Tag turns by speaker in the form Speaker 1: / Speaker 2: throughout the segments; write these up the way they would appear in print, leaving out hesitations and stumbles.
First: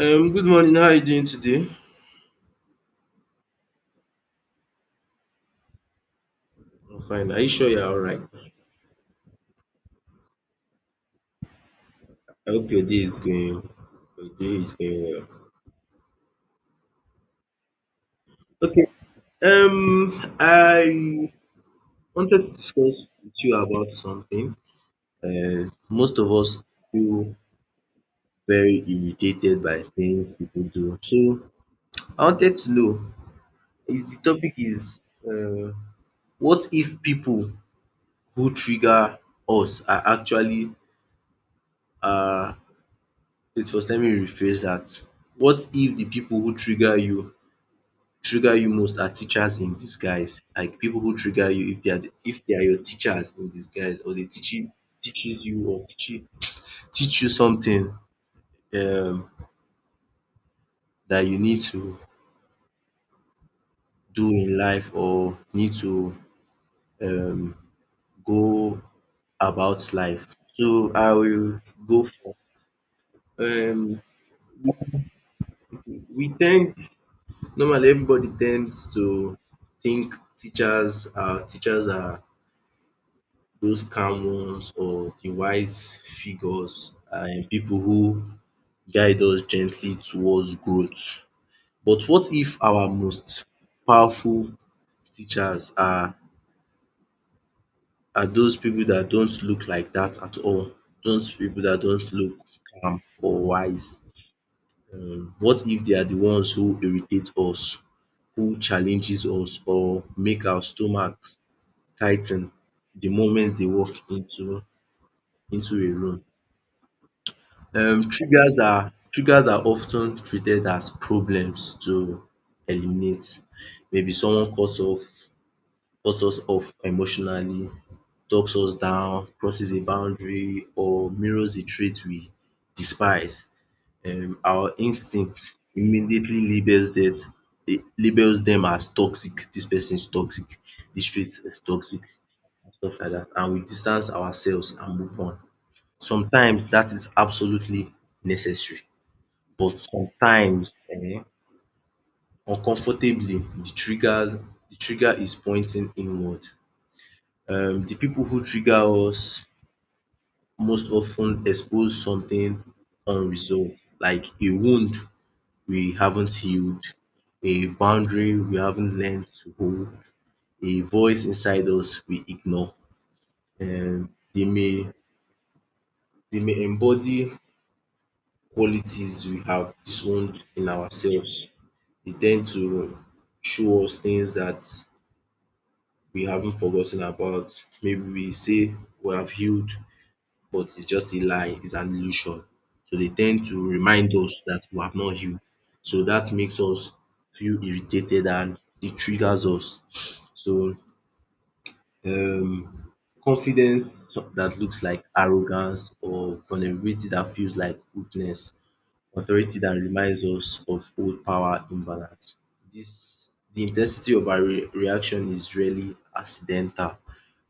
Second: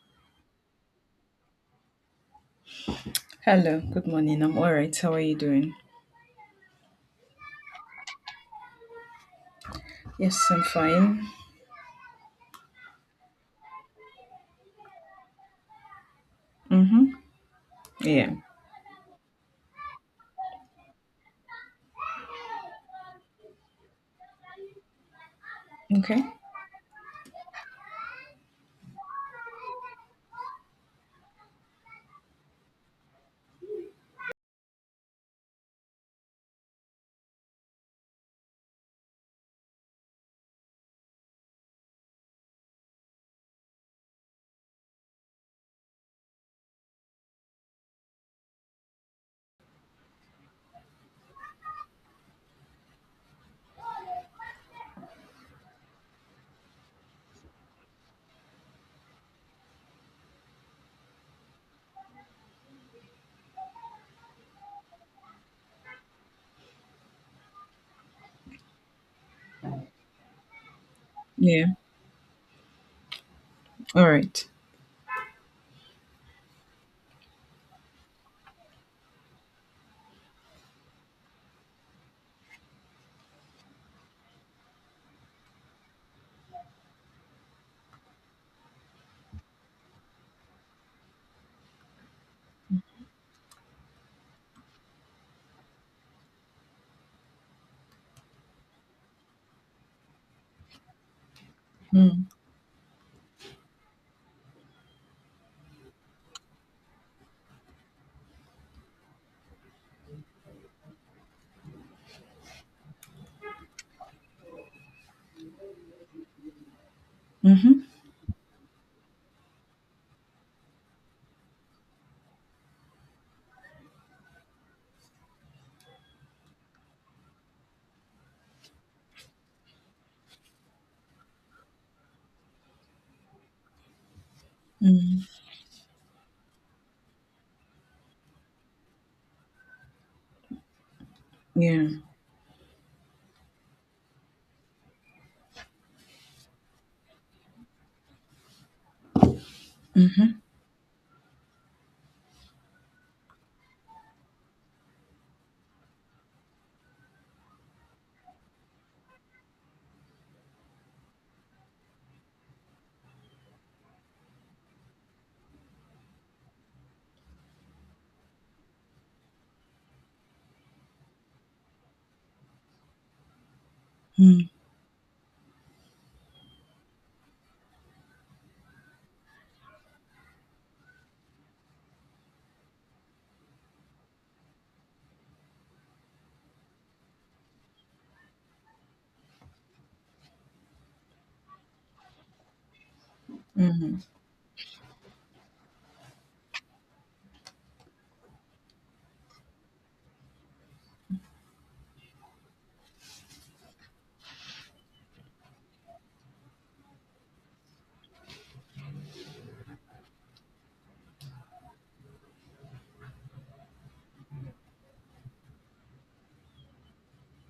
Speaker 1: Good morning. How are you doing today?
Speaker 2: Hello, good morning. I'm all right. How are you doing?
Speaker 1: I'm fine. Are you sure you're all right?
Speaker 2: Yes, I'm fine.
Speaker 1: I hope your day is going. Your day is going
Speaker 2: Mm-hmm. Yeah.
Speaker 1: well. Okay. I wanted to discuss with you about something. Most
Speaker 2: Okay.
Speaker 1: of us feel very irritated by things people do. So I wanted to know, is the topic is uh, what if people who trigger us are actually uh wait, first let me rephrase that. What if the people who trigger you most are teachers in disguise, like people who trigger you, if they are your teachers in disguise or they teach you teaches you or teach you something um that you need to do in life or need to um go about life. So I will
Speaker 2: Yeah.
Speaker 1: go for um
Speaker 2: All right.
Speaker 1: we tend, normally everybody tends to think teachers are those calm ones or the wise figures and people who guide us gently towards growth. But what if our most powerful teachers are those people that don't look like that at all? Those people that don't
Speaker 2: Mm.
Speaker 1: look calm or wise? What if they are the ones who irritate us, who challenges us or make our stomachs tighten the moment they walk into a room?
Speaker 2: Mm-hmm.
Speaker 1: Triggers are triggers are often treated as problems to eliminate. Maybe someone cuts us off emotionally, talks us down, crosses a boundary or mirrors a trait we despise. Our
Speaker 2: Mm.
Speaker 1: instinct immediately labels labels them as toxic. This person is toxic. This trait is
Speaker 2: Yeah.
Speaker 1: toxic, and stuff like that. And we distance ourselves and move on. Sometimes that is absolutely necessary. But
Speaker 2: Mm-hmm.
Speaker 1: sometimes uncomfortably, the trigger the trigger is pointing inward. The people who trigger us most often expose something unresolved, like a wound we haven't healed, a boundary we haven't learned to hold, a voice inside us we ignore. They
Speaker 2: Mm.
Speaker 1: may embody qualities we have disowned in ourselves. They tend to show us things that we haven't forgotten about. Maybe we say we have healed, but it's just a lie, it's an illusion. So they tend to
Speaker 2: Mm-hmm.
Speaker 1: remind us that we have not healed. So that makes us feel irritated, and it triggers us. So, um confidence that looks like arrogance, or vulnerability that feels like weakness, authority that reminds us of old power imbalance. This the intensity of our re reaction is really accidental.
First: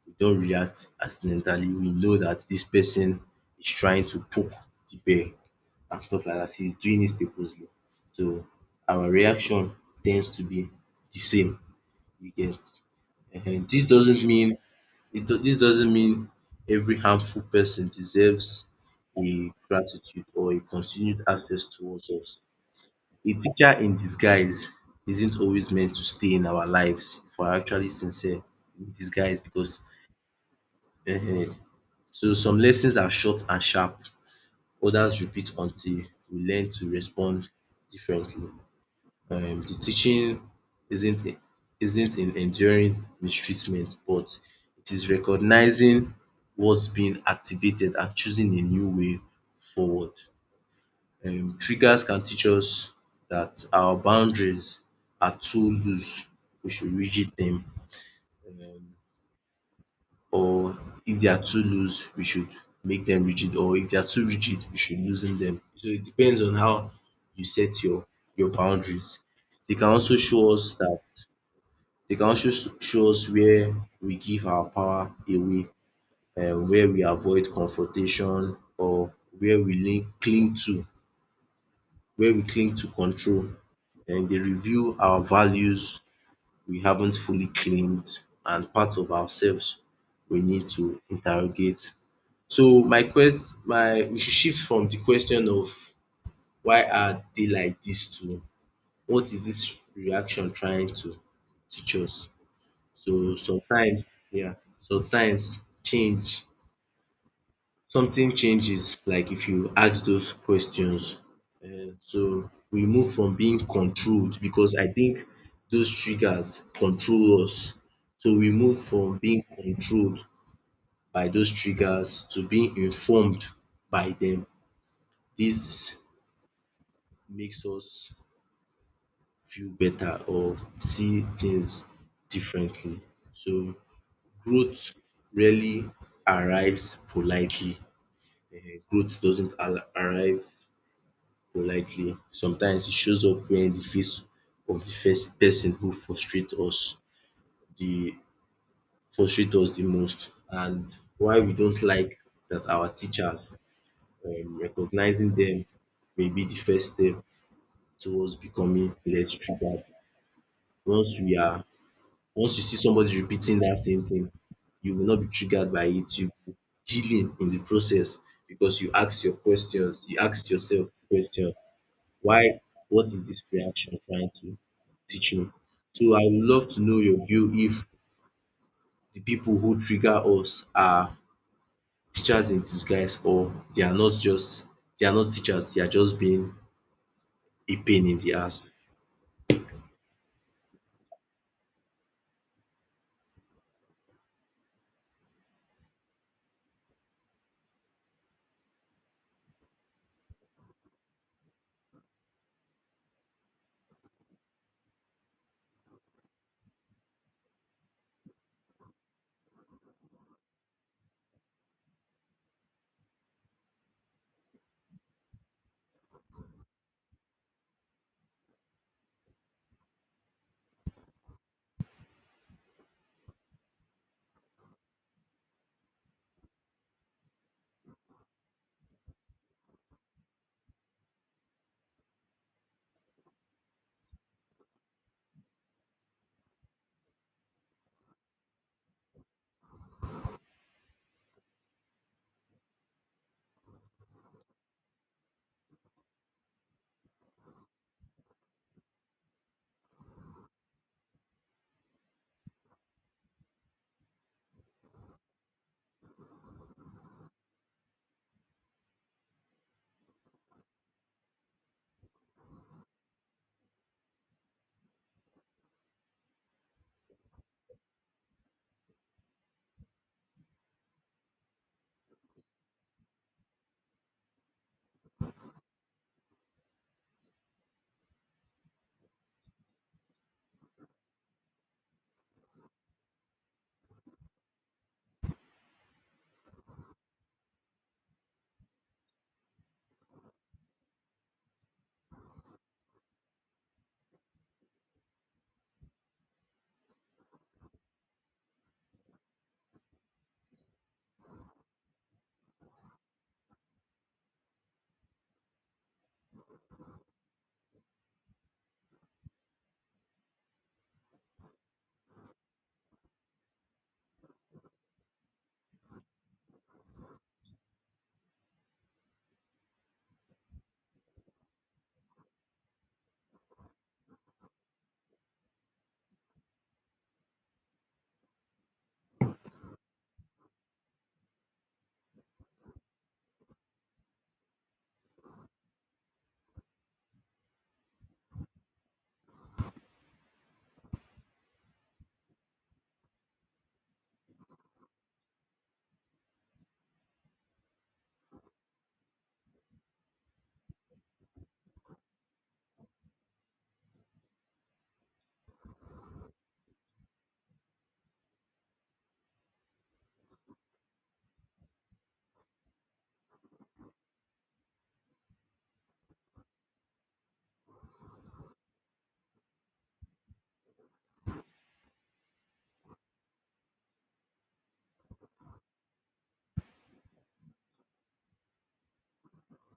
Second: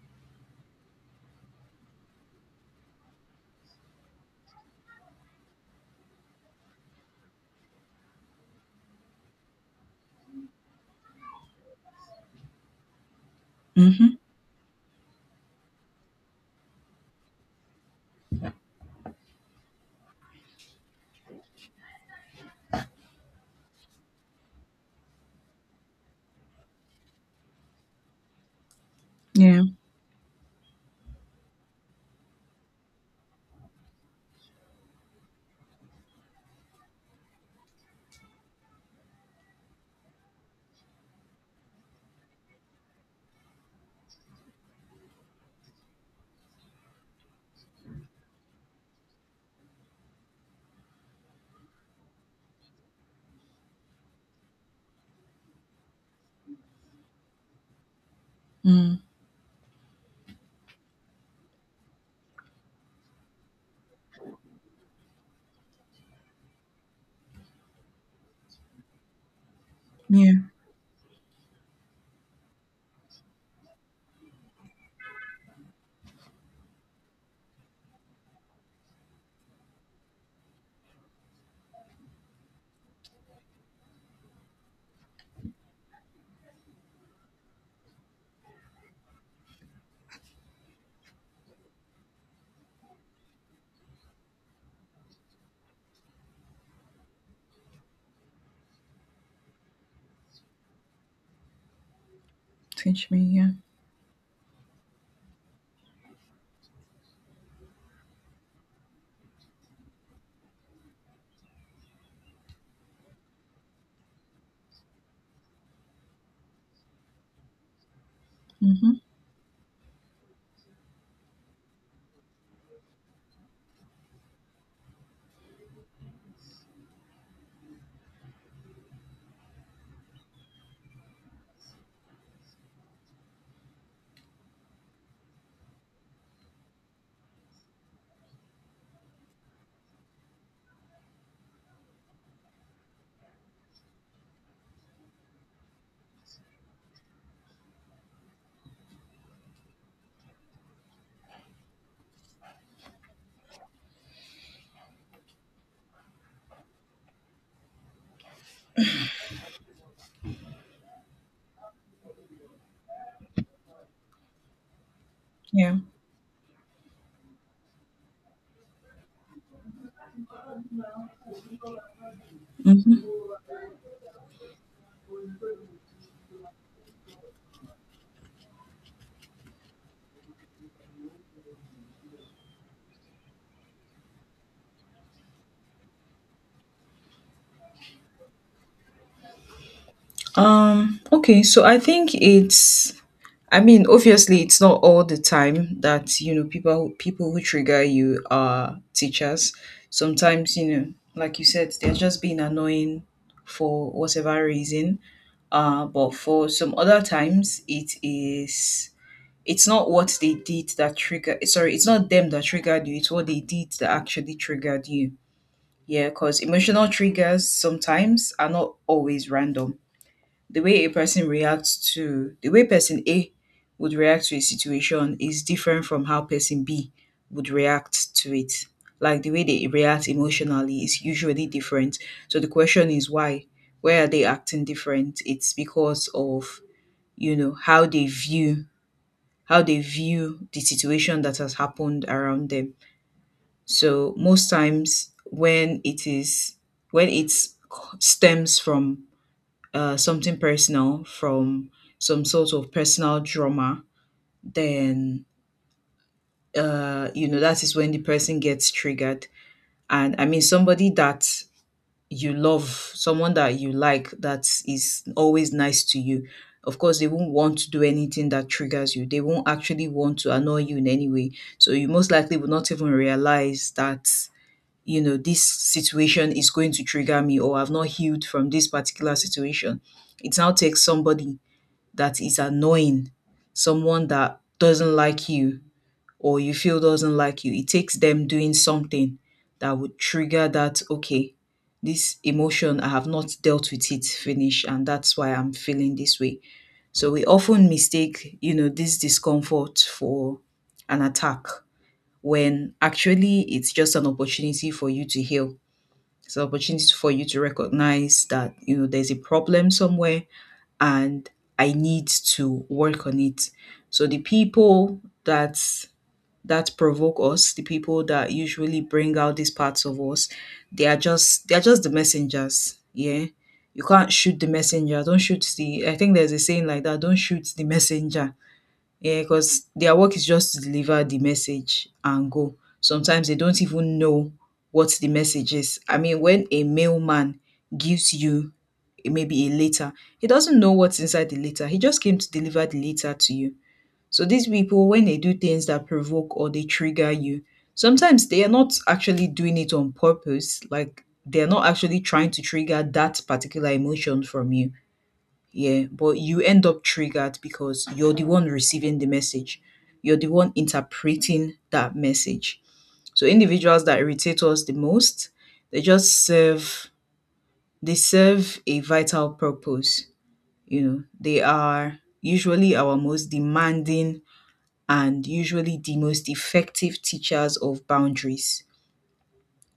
Speaker 1: We don react accidentally, we know that this person is trying to poke the bear and stuff like that. He's doing it purposely. So, our reaction tends to be the same, you get. Ehen. Dis
Speaker 2: Mm-hmm.
Speaker 1: doesn't mean it. Do, This doesn't mean every harmful person deserves a gratitude or a continued access towards us. A teacher in disguise isn't always meant to stay in our lives if we're actually sincere in disguise,
Speaker 2: Yeah.
Speaker 1: because ehen so some lessons are short and sharp, others repeat until we learn to respond differently. The teaching isn't in enduring mistreatment, but it is recognizing what's being activated and choosing a new way forward. Triggers can teach us that our boundaries are too loose, we should rigid them.
Speaker 2: Mm.
Speaker 1: Or if they are too loose, we should make them rigid, or if they are too rigid, we should loosen them. So it depends on how you set your boundaries. They can also
Speaker 2: Yeah.
Speaker 1: show us that, they can also s- show us where we give our power away, where we avoid confrontation, or where we link cling to where we cling to control. And they reveal our values we haven't fully claimed, and part of ourselves we need to interrogate. So my quest my we should shift from the question of why are they like this, to what is this reaction trying to teach us.
Speaker 2: Teach me.
Speaker 1: So
Speaker 2: Yeah.
Speaker 1: sometimes, yeah, sometimes change something changes, like if you ask those questions. So we move from being controlled, because I think those triggers control us. So we move
Speaker 2: Mm-hmm.
Speaker 1: from being controlled by those triggers to being informed by them. This makes us feel better, or see things differently. So growth rarely arrives politely. Growth doesn't arrive politely. Sometimes it shows up when the face of the first person who the frustrate us the most. And why we don't like that, our teachers, recognizing them may be the first step towards becoming less triggered. Once we are Once you see somebody repeating that same thing, you will not be triggered
Speaker 2: Yeah.
Speaker 1: by it, you will be chilling in the process, because you ask your questions, you ask yourself the question, why
Speaker 2: Mm-hmm.
Speaker 1: what is this reaction trying to teach me? So I would love to know your view, if the people who trigger us are teachers in disguise, or they are not teachers, they are just being a pain in the ass.
Speaker 2: Okay. So I think it's I mean, obviously, it's not all the time that people who trigger you are teachers. Sometimes, you know, like you said, they're just being annoying for whatever reason. But for some other times, it is it's not what they did that trigger. Sorry, it's not them that triggered you. It's what they did that actually triggered you. Yeah, because emotional triggers sometimes are not always random, the way a person reacts to the way person A would react to a situation is different from how person B would react to it. Like the way they react emotionally is usually different. So the question is why? Why are they acting different? It's because of, you know, how they view the situation that has happened around them. So most times when it is when it stems from something personal, from some sort of personal drama, then you know, that is when the person gets triggered. And I mean, somebody that you love, someone that you like, that is always nice to you. Of course, they won't want to do anything that triggers you. They won't actually want to annoy you in any way. So you most likely will not even realize that, you know, this situation is going to trigger me, or I've not healed from this particular situation. It now takes somebody that is annoying, someone that doesn't like you or you feel doesn't like you, it takes them doing something that would trigger that. Okay, this emotion, I have not dealt with it, finish, and that's why I'm feeling this way. So we often mistake, you know, this discomfort for an attack when actually it's just an opportunity for you to heal. It's an opportunity for you to recognize that, you know, there's a problem somewhere and I need to work on it. So the people that provoke us, the people that usually bring out these parts of us, they are just the messengers. Yeah. You can't shoot the messenger. Don't shoot the I think there's a saying like that, don't shoot the messenger. Yeah, cause their work is just to deliver the message and go. Sometimes they don't even know what the message is. I mean, when a mailman gives you maybe a letter, he doesn't know what's inside the letter. He just came to deliver the letter to you. So these people, when they do things that provoke or they trigger you, sometimes they are not actually doing it on purpose. Like they're not actually trying to trigger that particular emotion from you. Yeah, but you end up triggered because you're the one receiving the message, you're the one interpreting that message. So individuals that irritate us the most, they just serve they serve a vital purpose. You know, they are usually our most demanding and usually the most effective teachers of boundaries,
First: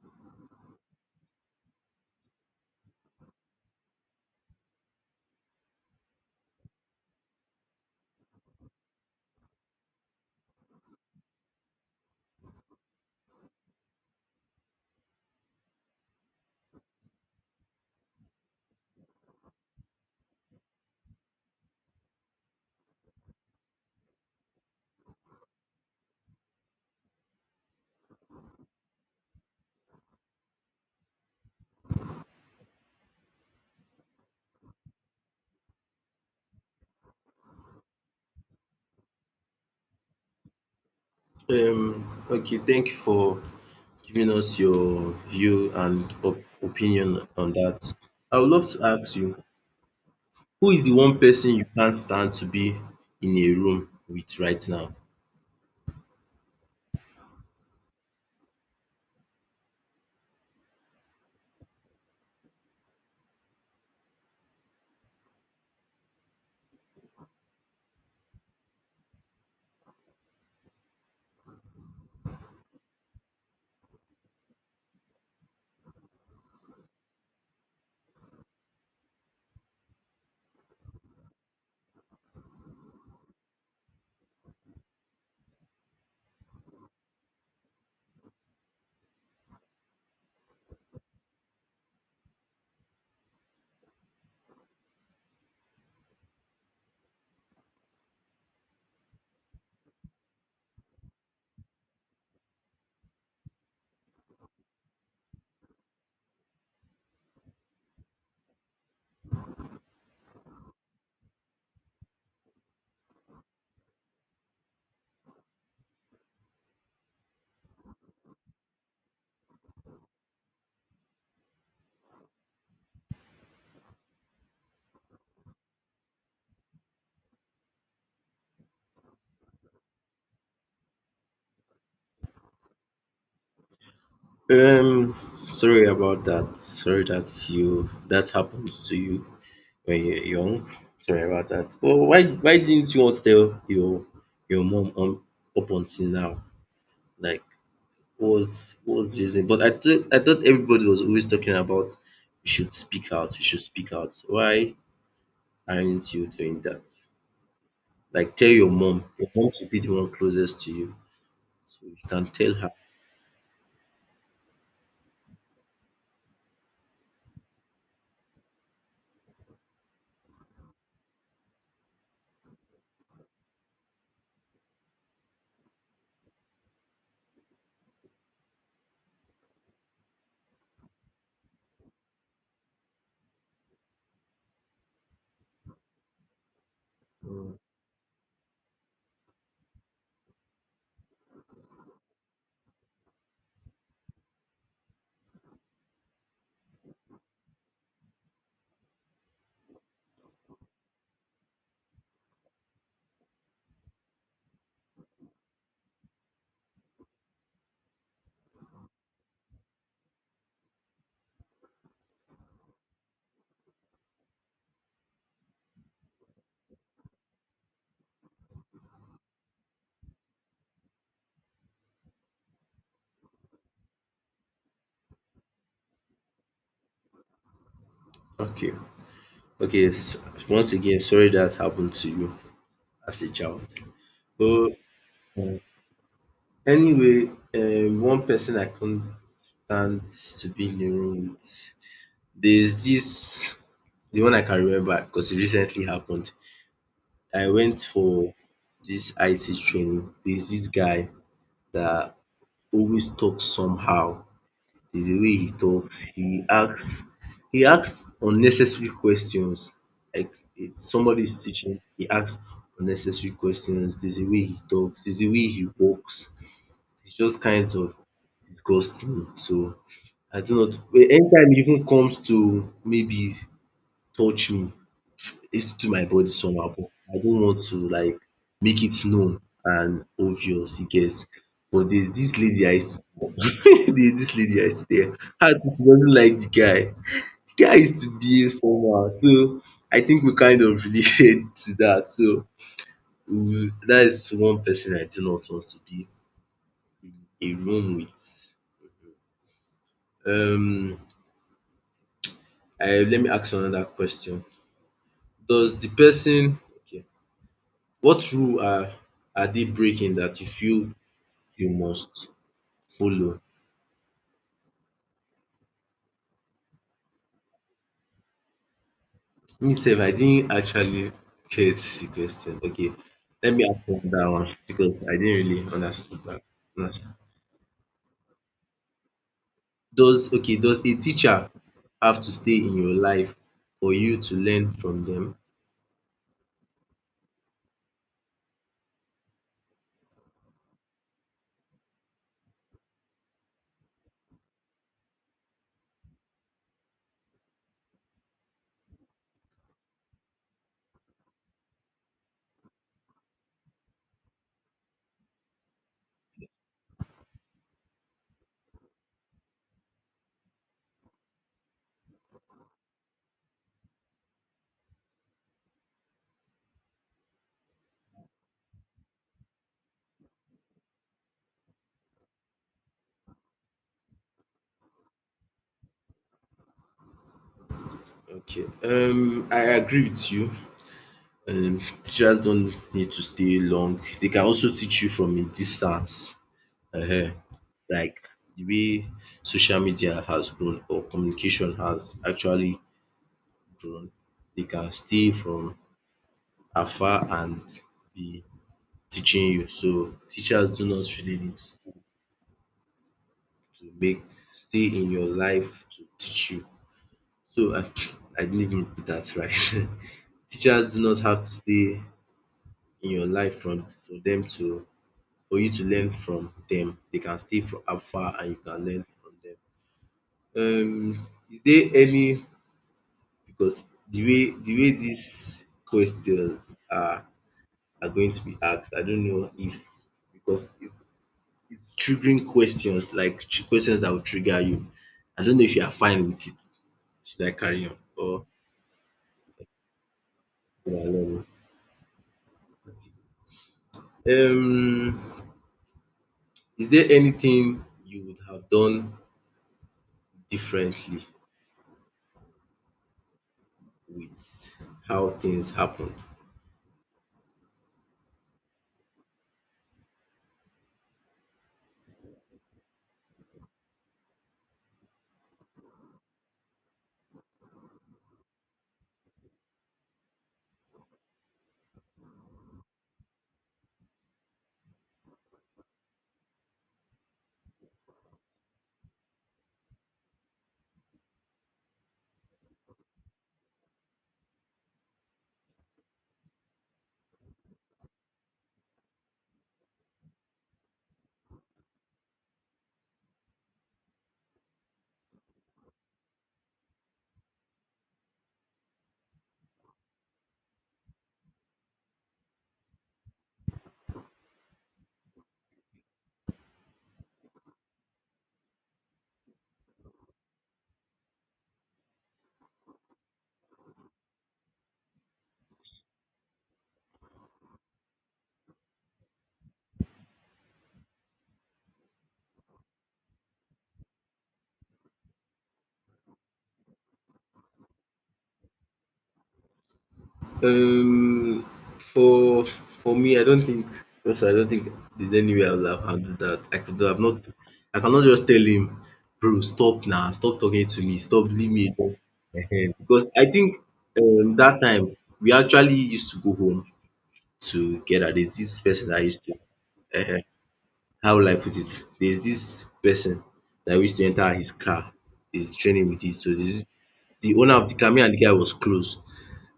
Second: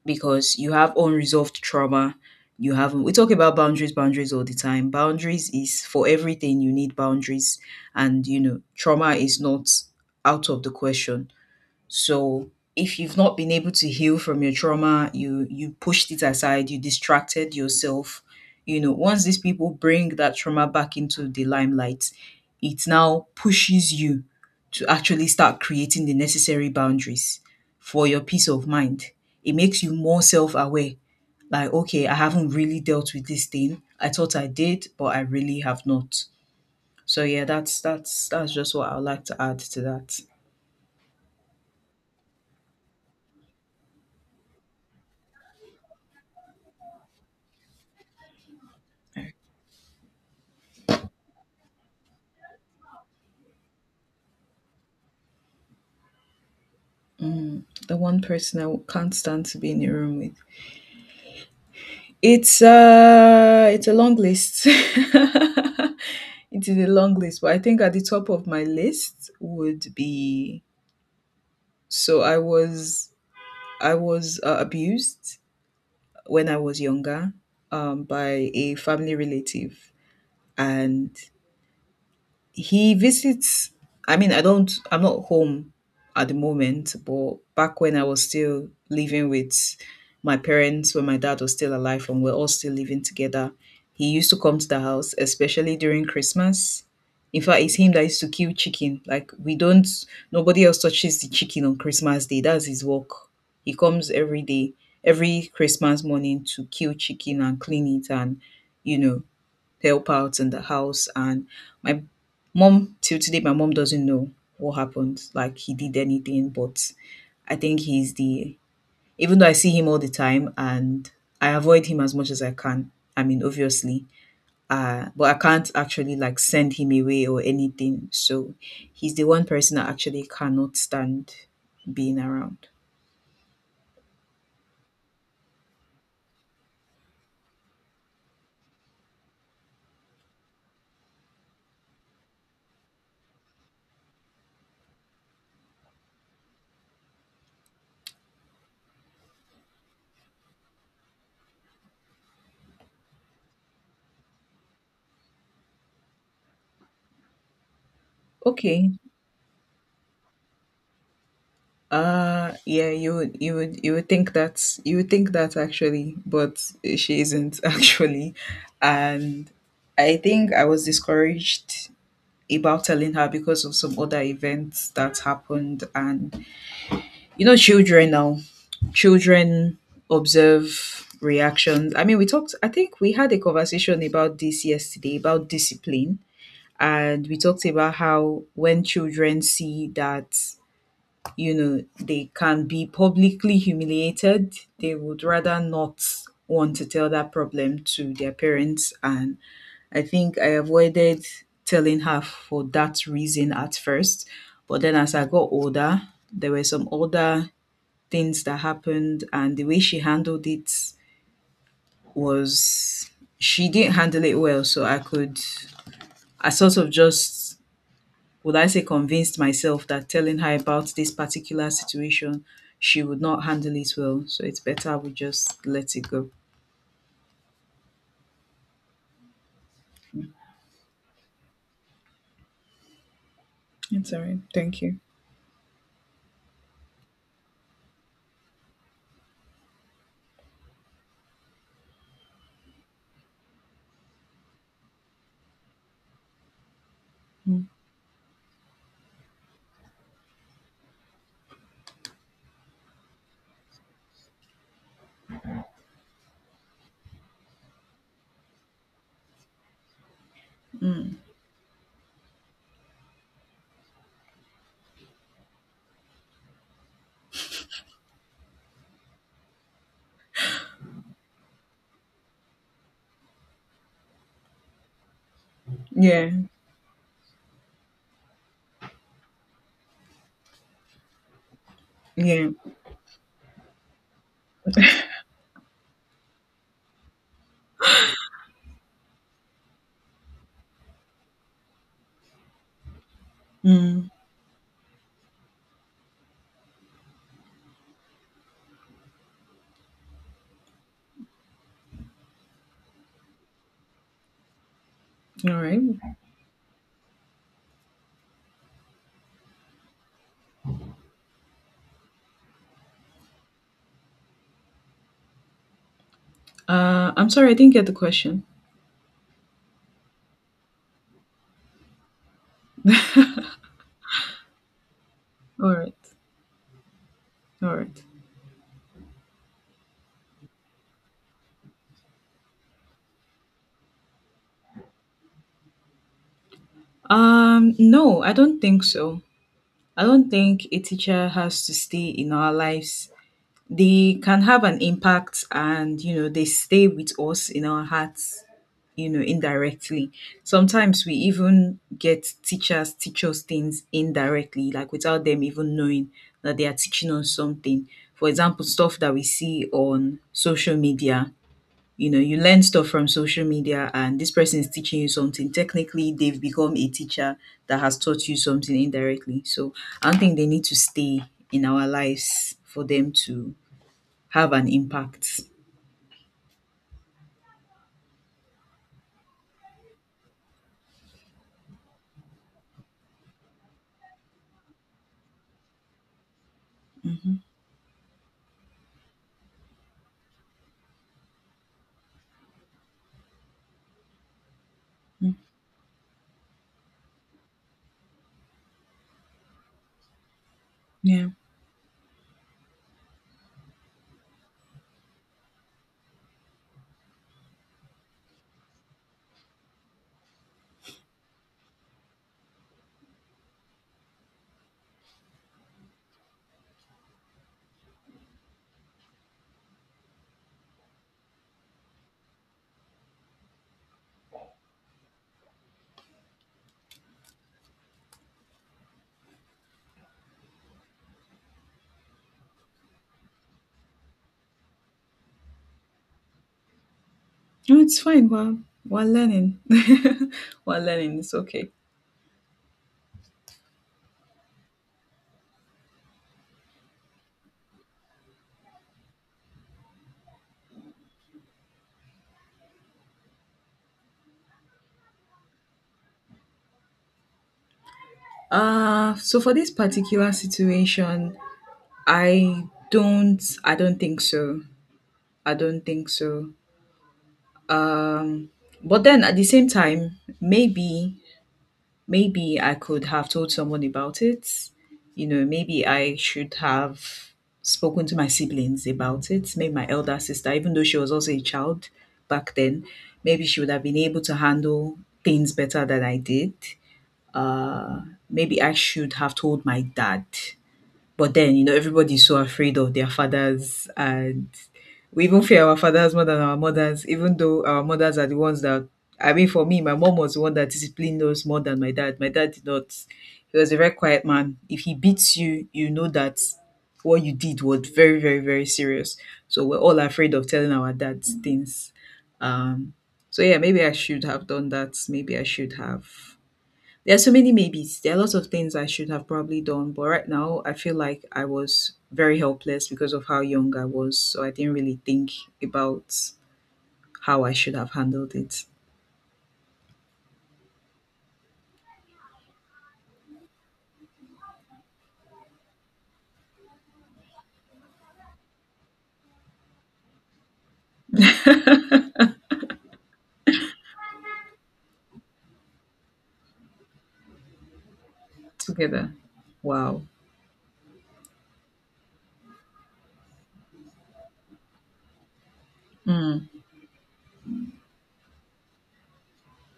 Speaker 2: because you have unresolved trauma. You haven't. We talk about boundaries all the time. Boundaries is for everything. You need boundaries, and you know trauma is not out of the question. So if you've not been able to heal from your trauma, you pushed it aside, you distracted yourself. You know, once these people bring that trauma back into the limelight, it now pushes you to actually start creating the necessary boundaries for your peace of mind. It makes you more self-aware. Like, okay, I haven't really dealt with this thing. I thought I did, but I really have not. So yeah, that's just what I would like to add to that.
Speaker 1: Okay, thank you for giving us your view and opinion on that. I would love to ask you, who is the one person you can't stand to be in a room with right now?
Speaker 2: The one person I can't stand to be in a room with. It's a long list. It is a long list, but I think at the top of my list would be, so I was I was abused when I was younger, by a family relative, and He visits I mean, I'm not home at the moment, but back when I was still living with my parents, when my dad was still alive and we're all still living together, he used to come to the house, especially during Christmas. In fact, it's him that used to kill chicken. Like we don't Nobody else touches the chicken on Christmas Day. That's his work. He comes every day, every Christmas morning to kill chicken and clean it and, you know, help out in the house. And my mom, till today, my mom doesn't know what happened, like he did anything. But I think even though I see him all the time, and I avoid him as much as I can. I mean, obviously, but I can't actually like send him away or anything. So he's the one person I actually cannot stand being around.
Speaker 1: Um, Sorry about that. Sorry that happens to you when you're young. Sorry about that. But why didn't you want to tell your mom on, up until now? Like what was the reason? But I thought everybody was always talking about we should speak out, we should speak out. Why aren't you doing that? Like, tell your
Speaker 2: Okay.
Speaker 1: mom. Your mom should be the one closest to you. So you can tell her.
Speaker 2: Yeah, you would think that. You would think that, actually, but she isn't. Actually. And I think I was discouraged about telling her because of some other events that happened, and, you know, children now. Children observe reactions. I think we had a conversation about this yesterday, about discipline. And we talked about how when children see that, you know, they can be publicly humiliated. They would rather not want to tell that problem to their parents. And I think I avoided telling her for that reason at first. But then as I got older, there were some other things that happened, and the way she handled it was she didn't handle it well. So I sort of just would I say convinced myself that telling her about this particular situation, she would not handle it well. So it's better we just let it go.
Speaker 1: Okay, okay, once again, sorry that happened to you as a child.
Speaker 2: It's all right.
Speaker 1: But
Speaker 2: Thank you.
Speaker 1: um, anyway, one person I can't stand to be in a room with. There's this the one I can remember, because it recently happened. I
Speaker 2: Mm.
Speaker 1: went for this IT training. There's this guy that always talks somehow, the way he talks. He asks unnecessary questions, like if somebody is teaching, he asks unnecessary questions, there's a way he talks, there's a way he walks, it's just kinds of disgusts me. So I do not But anytime e even comes to maybe touch me, it's to my body
Speaker 2: Yeah,
Speaker 1: somehow, but I don't want to like make it known and obvious, you get. But there's this
Speaker 2: yeah.
Speaker 1: lady I used to there's dis lady I used to tell her too, she doesn't like the guy used to behave somehow. So I think we kind of relate to that. So we that
Speaker 2: Mm.
Speaker 1: is one person I do not want to be a room with. Um I Let me ask another question.
Speaker 2: All
Speaker 1: Does
Speaker 2: right.
Speaker 1: the person okay What rule are they breaking that you feel you must follow?
Speaker 2: I'm sorry, I didn't get the question.
Speaker 1: Me sef I didn't actually get the question. Okay, let me ask another one, because I didn't really
Speaker 2: All right,
Speaker 1: understand that.
Speaker 2: all right.
Speaker 1: Does a teacher have to stay in your life for you to learn from them?
Speaker 2: No, I don't think so. I don't think a teacher has to stay in our lives. They can have an impact, and you know they stay with us in our hearts, you know, indirectly. Sometimes we even get teachers teach us things indirectly, like without them even knowing that they are teaching us something. For example, stuff that we see on social media, you know, you learn stuff from social media, and this person is teaching you something. Technically, they've become a teacher that has taught you something indirectly. So I don't think they need to stay in our lives for them to have an impact.
Speaker 1: Okay, I agree with you. Teachers don't need to stay long. They can also teach you from a distance, um
Speaker 2: Mhm,
Speaker 1: like the way social media has grown, or communication has actually grown. They can stay
Speaker 2: mm.
Speaker 1: from afar and be teaching you. So teachers do not
Speaker 2: Yeah.
Speaker 1: really need to to make stay in your life to teach you. So I I didn't even put that right. Teachers do not have to stay in your life from for them to for you to learn from them. They can stay for afar and you can learn from them. Is there any Because the way these questions are going to be asked, I don't know if, because it's triggering questions, like questions that will trigger you. I don't know if you are fine with it. Should I
Speaker 2: No,
Speaker 1: carry on,
Speaker 2: it's fine.
Speaker 1: or
Speaker 2: We're learning. We're
Speaker 1: you are
Speaker 2: learning. It's
Speaker 1: learning?
Speaker 2: okay.
Speaker 1: Um, is there anything you would have done differently with how things happened?
Speaker 2: So for this particular situation, I I don't think so. I don't think so. Um, but then at the same time, maybe I could have told someone about it. You know, maybe I should have spoken to my siblings about it. Maybe my elder sister, even though she was also a child back then, maybe she would have been able to handle things better than I did. Uh, maybe I should have told my dad. But then, you know, everybody's so afraid of their fathers, and we even fear our fathers more than our mothers, even though our mothers are the ones that for me, my mom was the one that disciplined us more than my dad. My dad did not He was a very quiet man. If he beats you, you know that what you did was very, very, very serious. So we're all afraid of telling our dads things. Um so yeah, maybe I should have done that. Maybe I should have There are so many maybes. There are lots of things I should have probably done, but right now I feel like I was very helpless because of how young I was. So I didn't really think about how I should have handled it.
Speaker 1: Um, for for me, I don't think. Also, I don't think there's any way I would have handled that. I could have not. I cannot just tell him, bro, stop now, stop talking to me, stop, leave me alone. Ehen. Because I think, that time we actually used to go home together. There's this person
Speaker 2: Together.
Speaker 1: that I used to.
Speaker 2: Wow.
Speaker 1: How will I put it? There's this person that wish to enter his car. He's training with it. So
Speaker 2: Mm.
Speaker 1: there's this is the owner of the car, me and the guy was close.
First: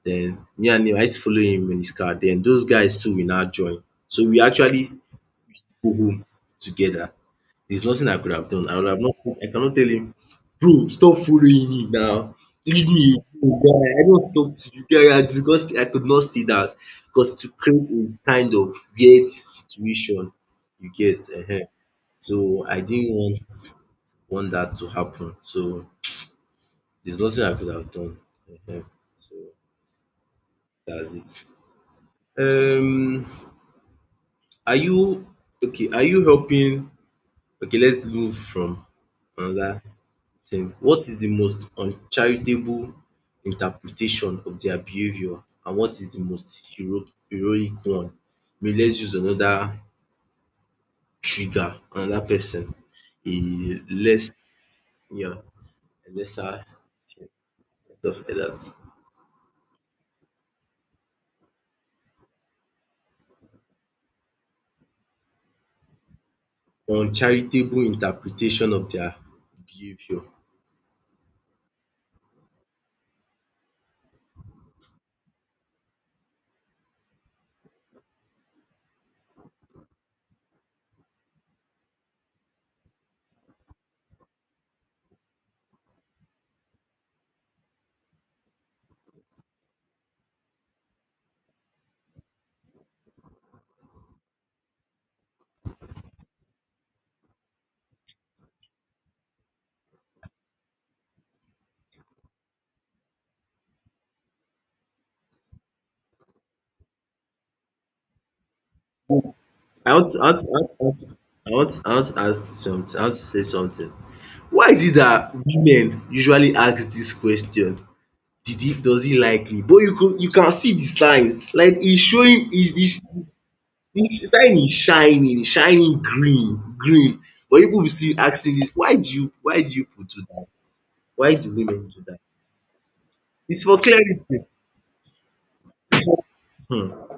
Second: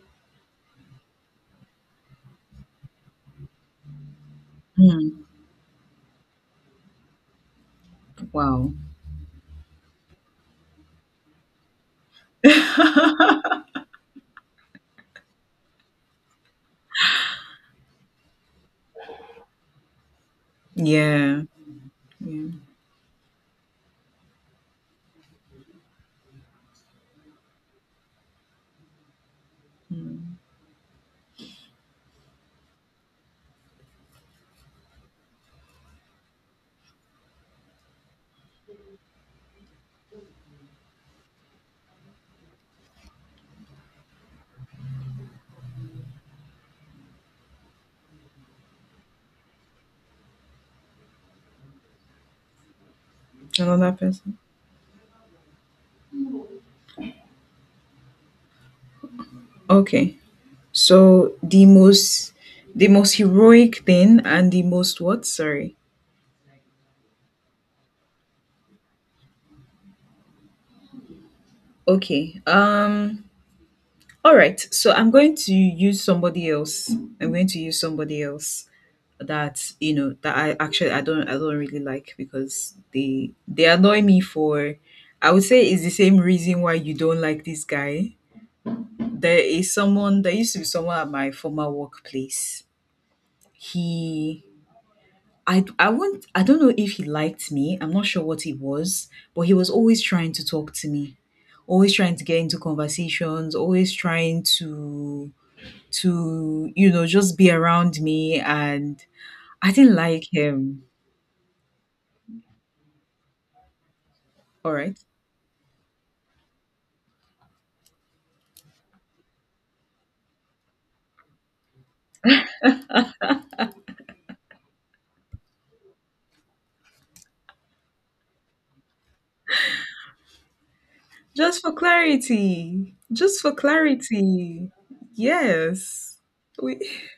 Speaker 1: Then me and him, I used to follow him in his car. Then those guys too will now join. So we actually
Speaker 2: Mm.
Speaker 1: go home together. There's nothing I could have done.
Speaker 2: Wow.
Speaker 1: I would have not I cannot tell him, bro, stop following me now. Leave me alone, guy. I don't talk to you, guy. I could not see that, because to create a kind of weird situation. You get
Speaker 2: Yeah. Yeah.
Speaker 1: so I didn't want that to happen. So there's nothing I could have done. Ehen. So
Speaker 2: Mm.
Speaker 1: that's it. Um, are you okay? Are you helping? Okay, let's move from another thing. What is the most uncharitable interpretation of their behavior, and what is the most heroic one? Maybe let's use another trigger, another person, a
Speaker 2: Another
Speaker 1: less
Speaker 2: person.
Speaker 1: yeah, a lesser thing, stuff like that.
Speaker 2: Okay. So the most heroic thing and the most what? Sorry.
Speaker 1: Uncharitable interpretation of their behavior.
Speaker 2: Okay. All right, so I'm going to use somebody else. I'm going to use somebody else that you know that I actually I don't really like, because they annoy me for, I would say it's the same reason why you don't like this guy. There is someone, there used to be someone at my former workplace. He I won't I don't know if he liked me. I'm not sure what he was, but he was always trying to talk to me. Always trying to get into conversations, always trying to you know, just be around me, and I
Speaker 1: I
Speaker 2: didn't
Speaker 1: want to
Speaker 2: like
Speaker 1: I want to I
Speaker 2: him.
Speaker 1: want to I want to I want to ask something. I want to say something. Why
Speaker 2: All
Speaker 1: is it
Speaker 2: right.
Speaker 1: that women usually ask this question? Did he does he like me? But you can see the signs. Like he's showing. Is the sign is shining, shining green, green. But people will still asking this, why do you put do that? Why do
Speaker 2: Just for
Speaker 1: women do that?
Speaker 2: clarity. Just for
Speaker 1: It's for clarity.
Speaker 2: clarity. Yes. We
Speaker 1: Hmm.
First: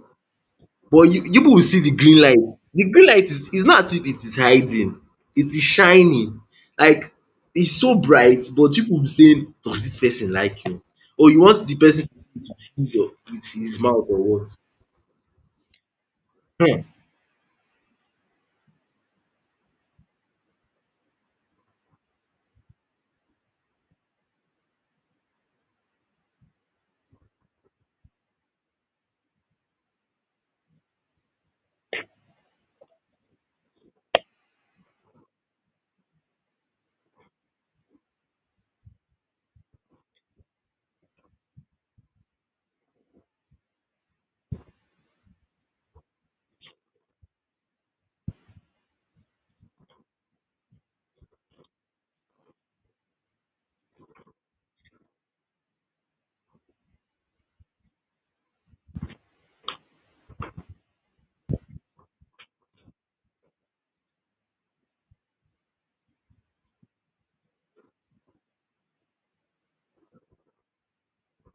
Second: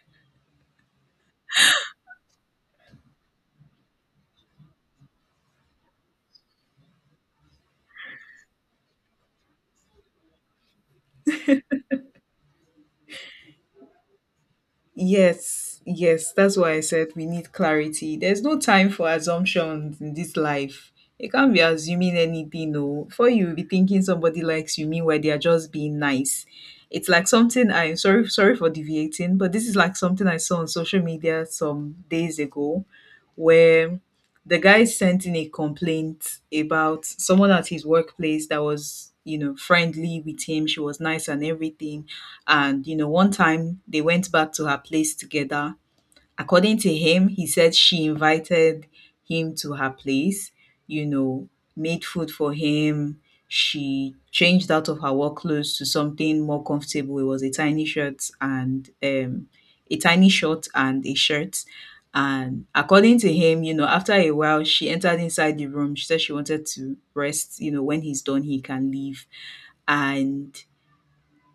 Speaker 1: But you people will see the green light. The green light is not as if it is hiding, it is shining. Like it's so bright, but people will be saying, does this person like you? Or you want the person to see it with his, or with his mouth, or what?
Speaker 2: Yes, yes, that's why I
Speaker 1: um
Speaker 2: said we need clarity. There's no time for assumptions in this life. You can't be assuming anything, no. Before you be thinking somebody likes you, meanwhile they are just being nice. It's like something I'm sorry, sorry for deviating, but this is like something I saw on social media some days ago, where the guy sent in a complaint about someone at his workplace that was, friendly with him. She was nice and everything and, one time they went back to her place together. According to him, he said she invited him to her place, you know, made food for him. She changed out of her work clothes to something more comfortable. It was a tiny shirt and a tiny short and a shirt. And according to him, after a while, she entered inside the room. She said she wanted to rest. You know, when he's done, he can leave. And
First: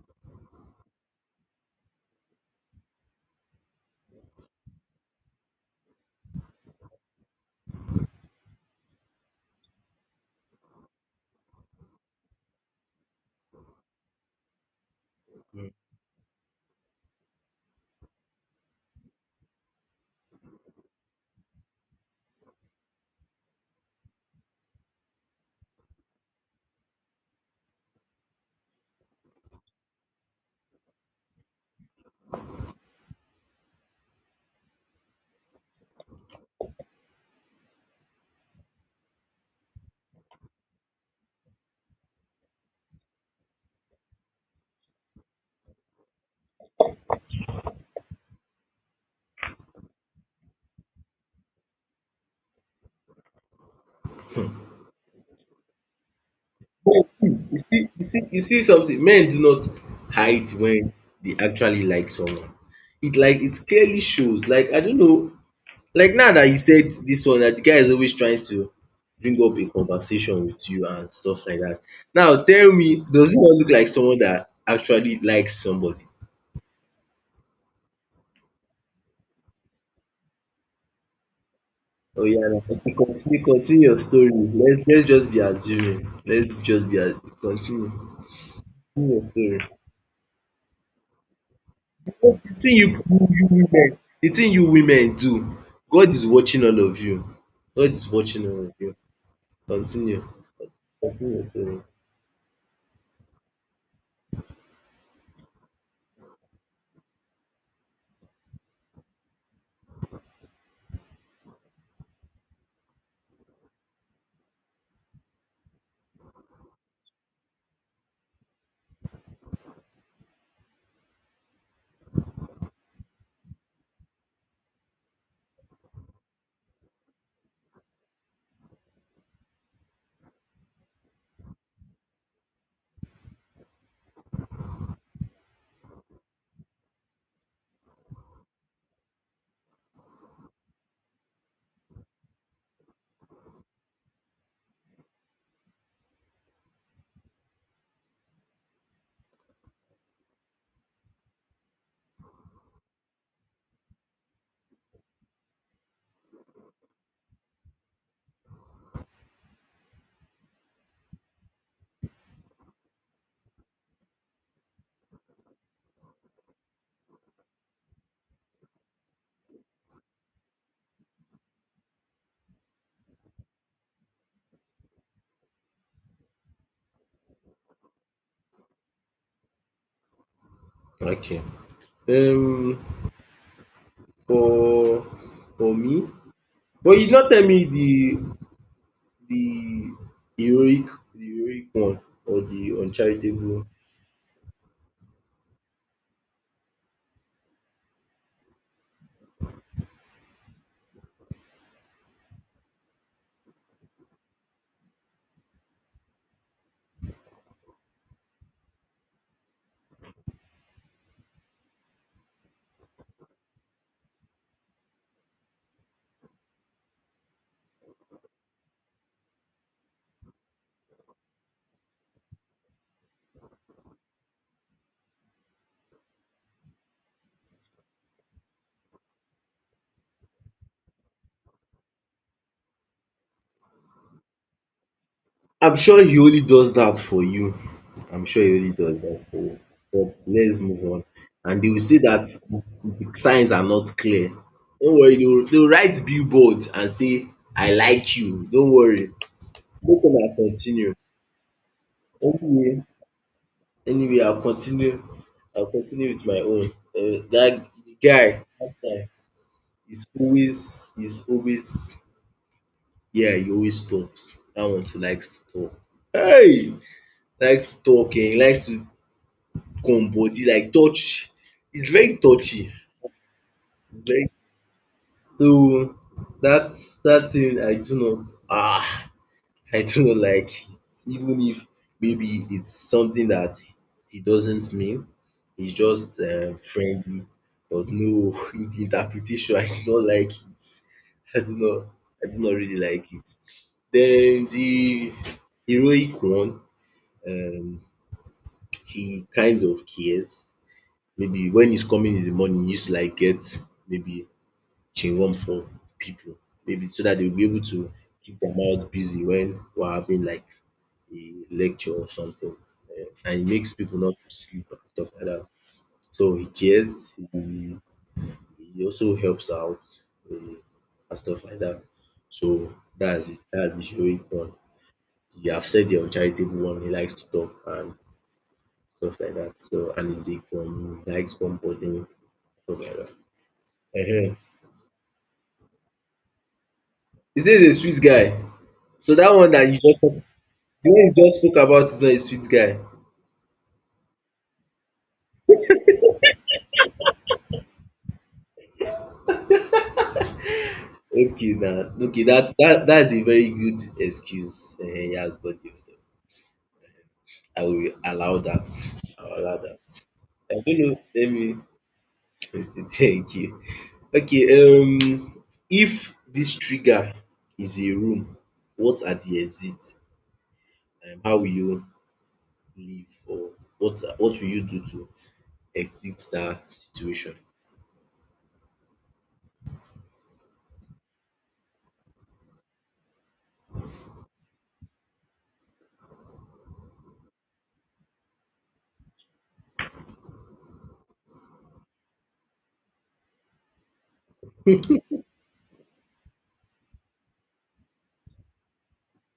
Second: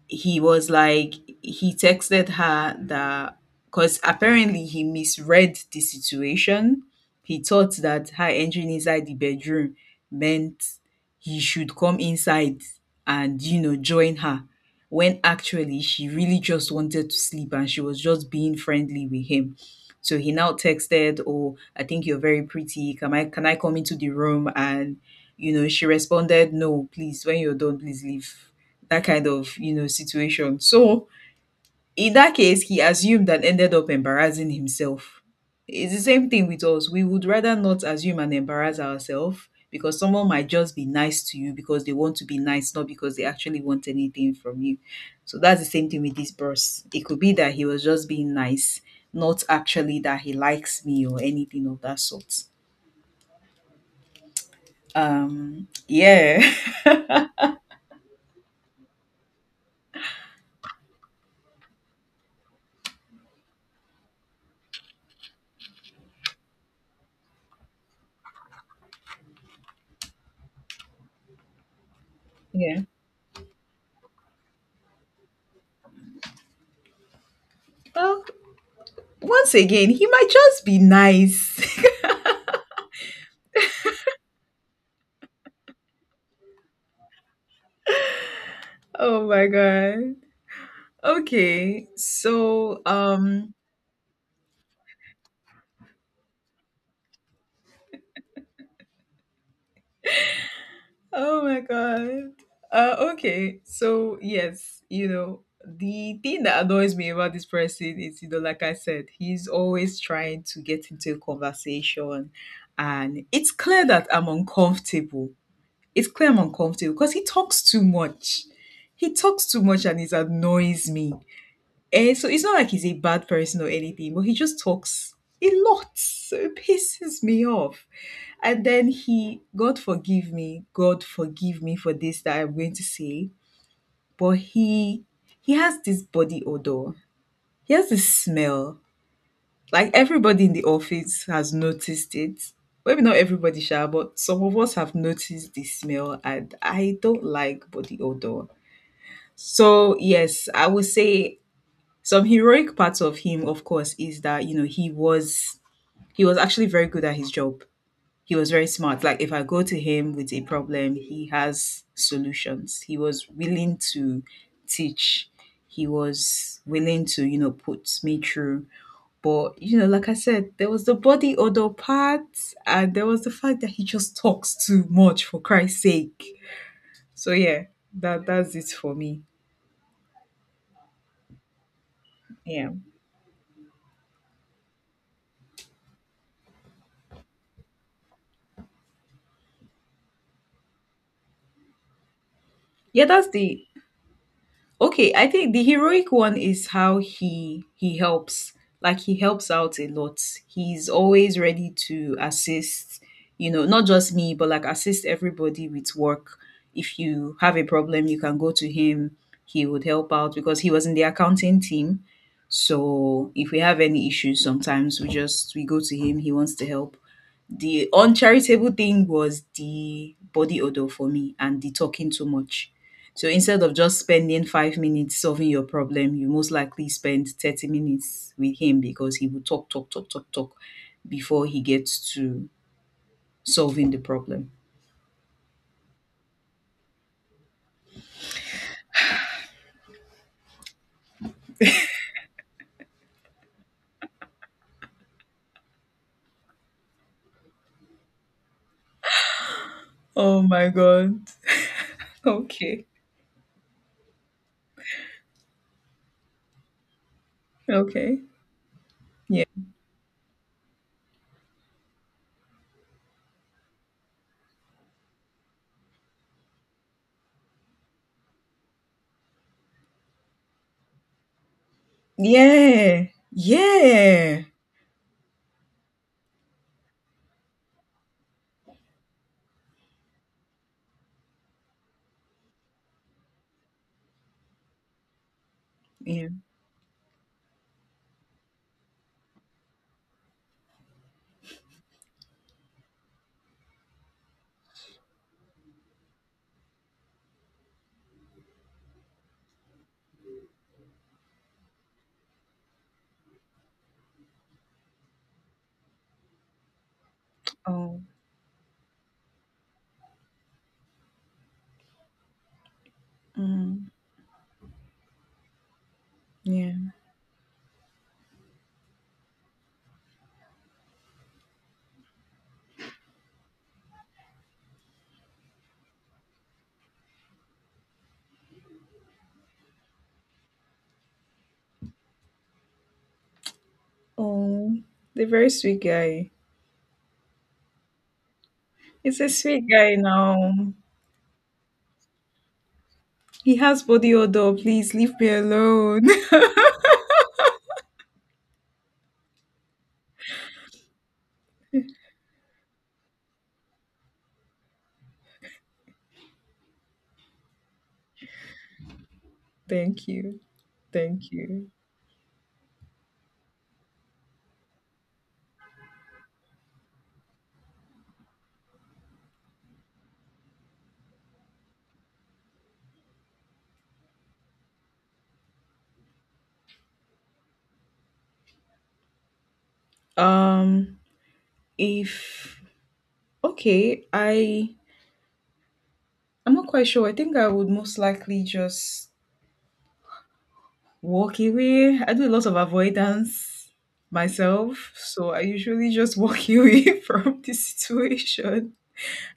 Speaker 2: he was like he texted her that because apparently he misread the situation, he thought that her entering inside the bedroom meant he should come inside and join her, when actually she really just wanted to sleep and she was just being friendly with him. So he now texted, "Oh, I think you're very pretty. Can I come into the room?" And she responded, "No, please, when you're done, please leave." That kind of, situation. So in that case, he assumed and ended up embarrassing himself. It's the same thing with us. We would rather not assume and embarrass ourselves, because someone might just be nice to you because they want to be nice, not because they actually want anything from you. So that's the same thing with this boss. It could be that he was just being nice, not actually that he likes me or anything of that sort. Yeah.
Speaker 1: you see you see something. Men do not hide when they actually like someone. It like it clearly shows. Like I don't know. Like now that you said this one, that the guy is always trying to bring up a conversation with you and stuff like that. Now tell
Speaker 2: Yeah,
Speaker 1: me, does he not look like someone that actually likes somebody?
Speaker 2: well, once again, he might just be nice.
Speaker 1: Oh yeah, na. Okay, continue your story. Let's just be assuming. Let's just be as continue. Continue your
Speaker 2: Oh my
Speaker 1: story.
Speaker 2: god. Okay.
Speaker 1: But the thing
Speaker 2: So,
Speaker 1: you women, the thing you women do, God is watching all of you. God is watching all of you. Continue. Continue your
Speaker 2: oh my
Speaker 1: story.
Speaker 2: god. Okay. So, yes, you know, the thing that annoys me about this person is, you know, like I said, he's always trying to get into a conversation, and it's clear that I'm uncomfortable. It's clear I'm uncomfortable because he talks too much. He talks too much and it annoys me. Eh, so it's not like he's a bad person or anything, but he just talks a lot. So it pisses me off. And then he, God forgive me for this that I'm going to say. But he has this body odor. He has this smell. Like everybody in the office has noticed it. Maybe not everybody shall, but some of us have noticed the smell and I don't like body odor. So yes, I would say some heroic parts of him of course is that you know he was actually very good at his job. He was very smart. Like if I go to him with a problem, he has solutions. He was willing to teach, he was willing to, put me through. But you know, like I said, there was the body odor part, and there was the fact that he just talks too much, for Christ's sake. So yeah, that that's it for me.
Speaker 1: Okay.
Speaker 2: Yeah.
Speaker 1: Um, for me, but you not tell me the heroic the heroic one or the
Speaker 2: Yeah, that's
Speaker 1: uncharitable
Speaker 2: the—
Speaker 1: one.
Speaker 2: okay, I think the heroic one is how he helps. Like he helps out a lot. He's always ready to assist, you know, not just me, but like assist everybody with work. If you have a problem, you can go to him. He would help out because he was in the accounting team. So if we have any issues, sometimes we go to him. He wants to help. The uncharitable thing was the body odor for me and the talking too much. So instead of just spending 5 minutes solving your problem, you most likely spend 30 minutes with him because he will talk, talk, talk, talk, talk before he gets to solving the problem.
Speaker 1: I'm sure he only does that for you. I'm sure he only does that for you. But let's move on. And they will say that the signs are not clear. Don't worry, they will write billboard and say, I like you. Don't worry. Make una
Speaker 2: Oh my
Speaker 1: continue.
Speaker 2: God.
Speaker 1: Okay.
Speaker 2: Okay.
Speaker 1: Anyway, I'll continue with my own.
Speaker 2: Okay.
Speaker 1: Dat guy
Speaker 2: Yeah.
Speaker 1: is always yeah, he always talks. Dat one too likes to talk. Hey! Likes to talk, likes to come body like touch. He's very touchy.
Speaker 2: Yeah.
Speaker 1: He's very
Speaker 2: Yeah.
Speaker 1: so that that thing I do not ah. I do not like it, even if maybe it's something that he doesn't mean. He's just
Speaker 2: Yeah.
Speaker 1: friendly. But no, in the interpretation, I do not like it. I do not I do not really like it. Then the heroic one, um he kind of cares. Maybe when he's coming in the morning, he used to like get maybe chewing gum from people, maybe so that they'll be able to
Speaker 2: Oh.
Speaker 1: keep their mouth busy when we're having like a lecture or something. Eh, and it makes
Speaker 2: Mm.
Speaker 1: people not to sleep and stuff like that. So he
Speaker 2: Yeah.
Speaker 1: cares, he also helps out, eh, and stuff like that. So that's it, that's the heroic one. The- have said the uncharitable one, he likes to talk and stuff like that. So and he's a he likes comforting, stuff like that. Ehen.
Speaker 2: Oh. The very sweet guy.
Speaker 1: He says he's a sweet guy. So
Speaker 2: It's a
Speaker 1: that one that
Speaker 2: sweet
Speaker 1: you
Speaker 2: guy
Speaker 1: just talk. The
Speaker 2: now.
Speaker 1: one you just spoke about is not a sweet guy.
Speaker 2: He has body odor. Please leave me alone.
Speaker 1: Okay now, okay that is a very good excuse. He has body odour. I will allow that. I will allow that.
Speaker 2: Thank you.
Speaker 1: I don't know, let
Speaker 2: Thank
Speaker 1: me
Speaker 2: you.
Speaker 1: thank you. Okay, if this trigger is a room, what are the exits? How will you leave, or what will you do to exit that situation?
Speaker 2: Um, if okay, I'm not quite sure. I think I would most likely just walk away. I do a lot of avoidance myself, so I usually just walk away from the situation.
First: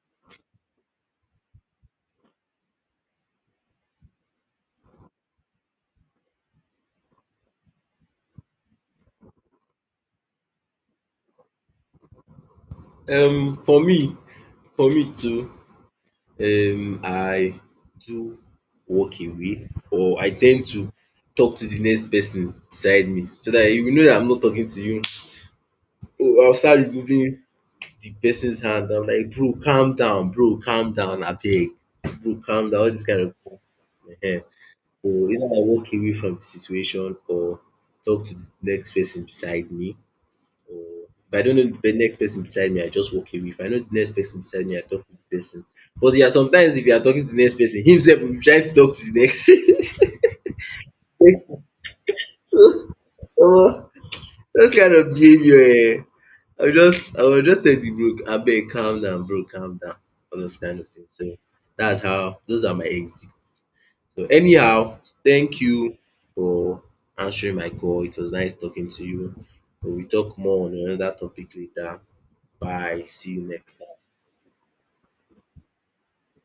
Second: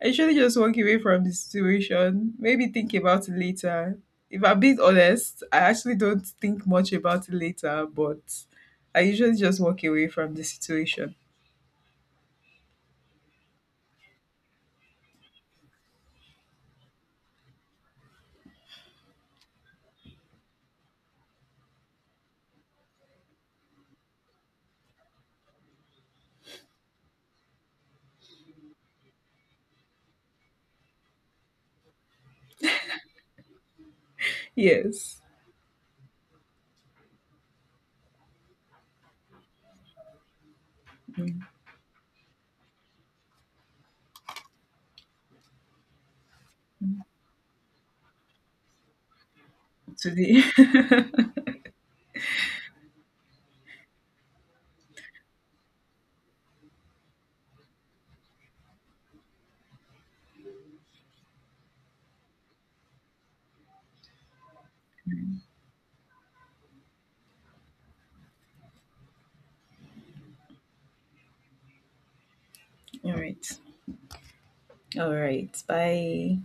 Speaker 2: I usually just walk away from the situation. Maybe think about it later. If I'm being honest, I actually don't think much about it later, but I usually just walk away from the situation.
Speaker 1: Um, for me too, I do walk away, or I tend to talk to the next person beside me, so that you will know that I'm not talking to you. I will start removing the person's hand, I'm like, bro calm down abeg, bro calm down, all dis kind of. So
Speaker 2: Yes.
Speaker 1: either I walk away from the situation, or talk to the next person beside me, or if I
Speaker 2: Mm.
Speaker 1: don't know the next person beside me, I just walk away. If I know the next person beside me, I talk to the person. But there are sometimes, if you are talking to the next person, himself will be trying to talk to the next
Speaker 2: Today.
Speaker 1: next person. So omo, those kind of behaviour, eh? I will just tell the bro, abeg calm down, bro calm down, all those kind of things. So that's how, those are my exits. So anyhow, thank you for answering my call. It was nice talking to you. We will talk more on another topic later. Bye.
Speaker 2: All
Speaker 1: See you
Speaker 2: right.
Speaker 1: next time.
Speaker 2: All right. Bye.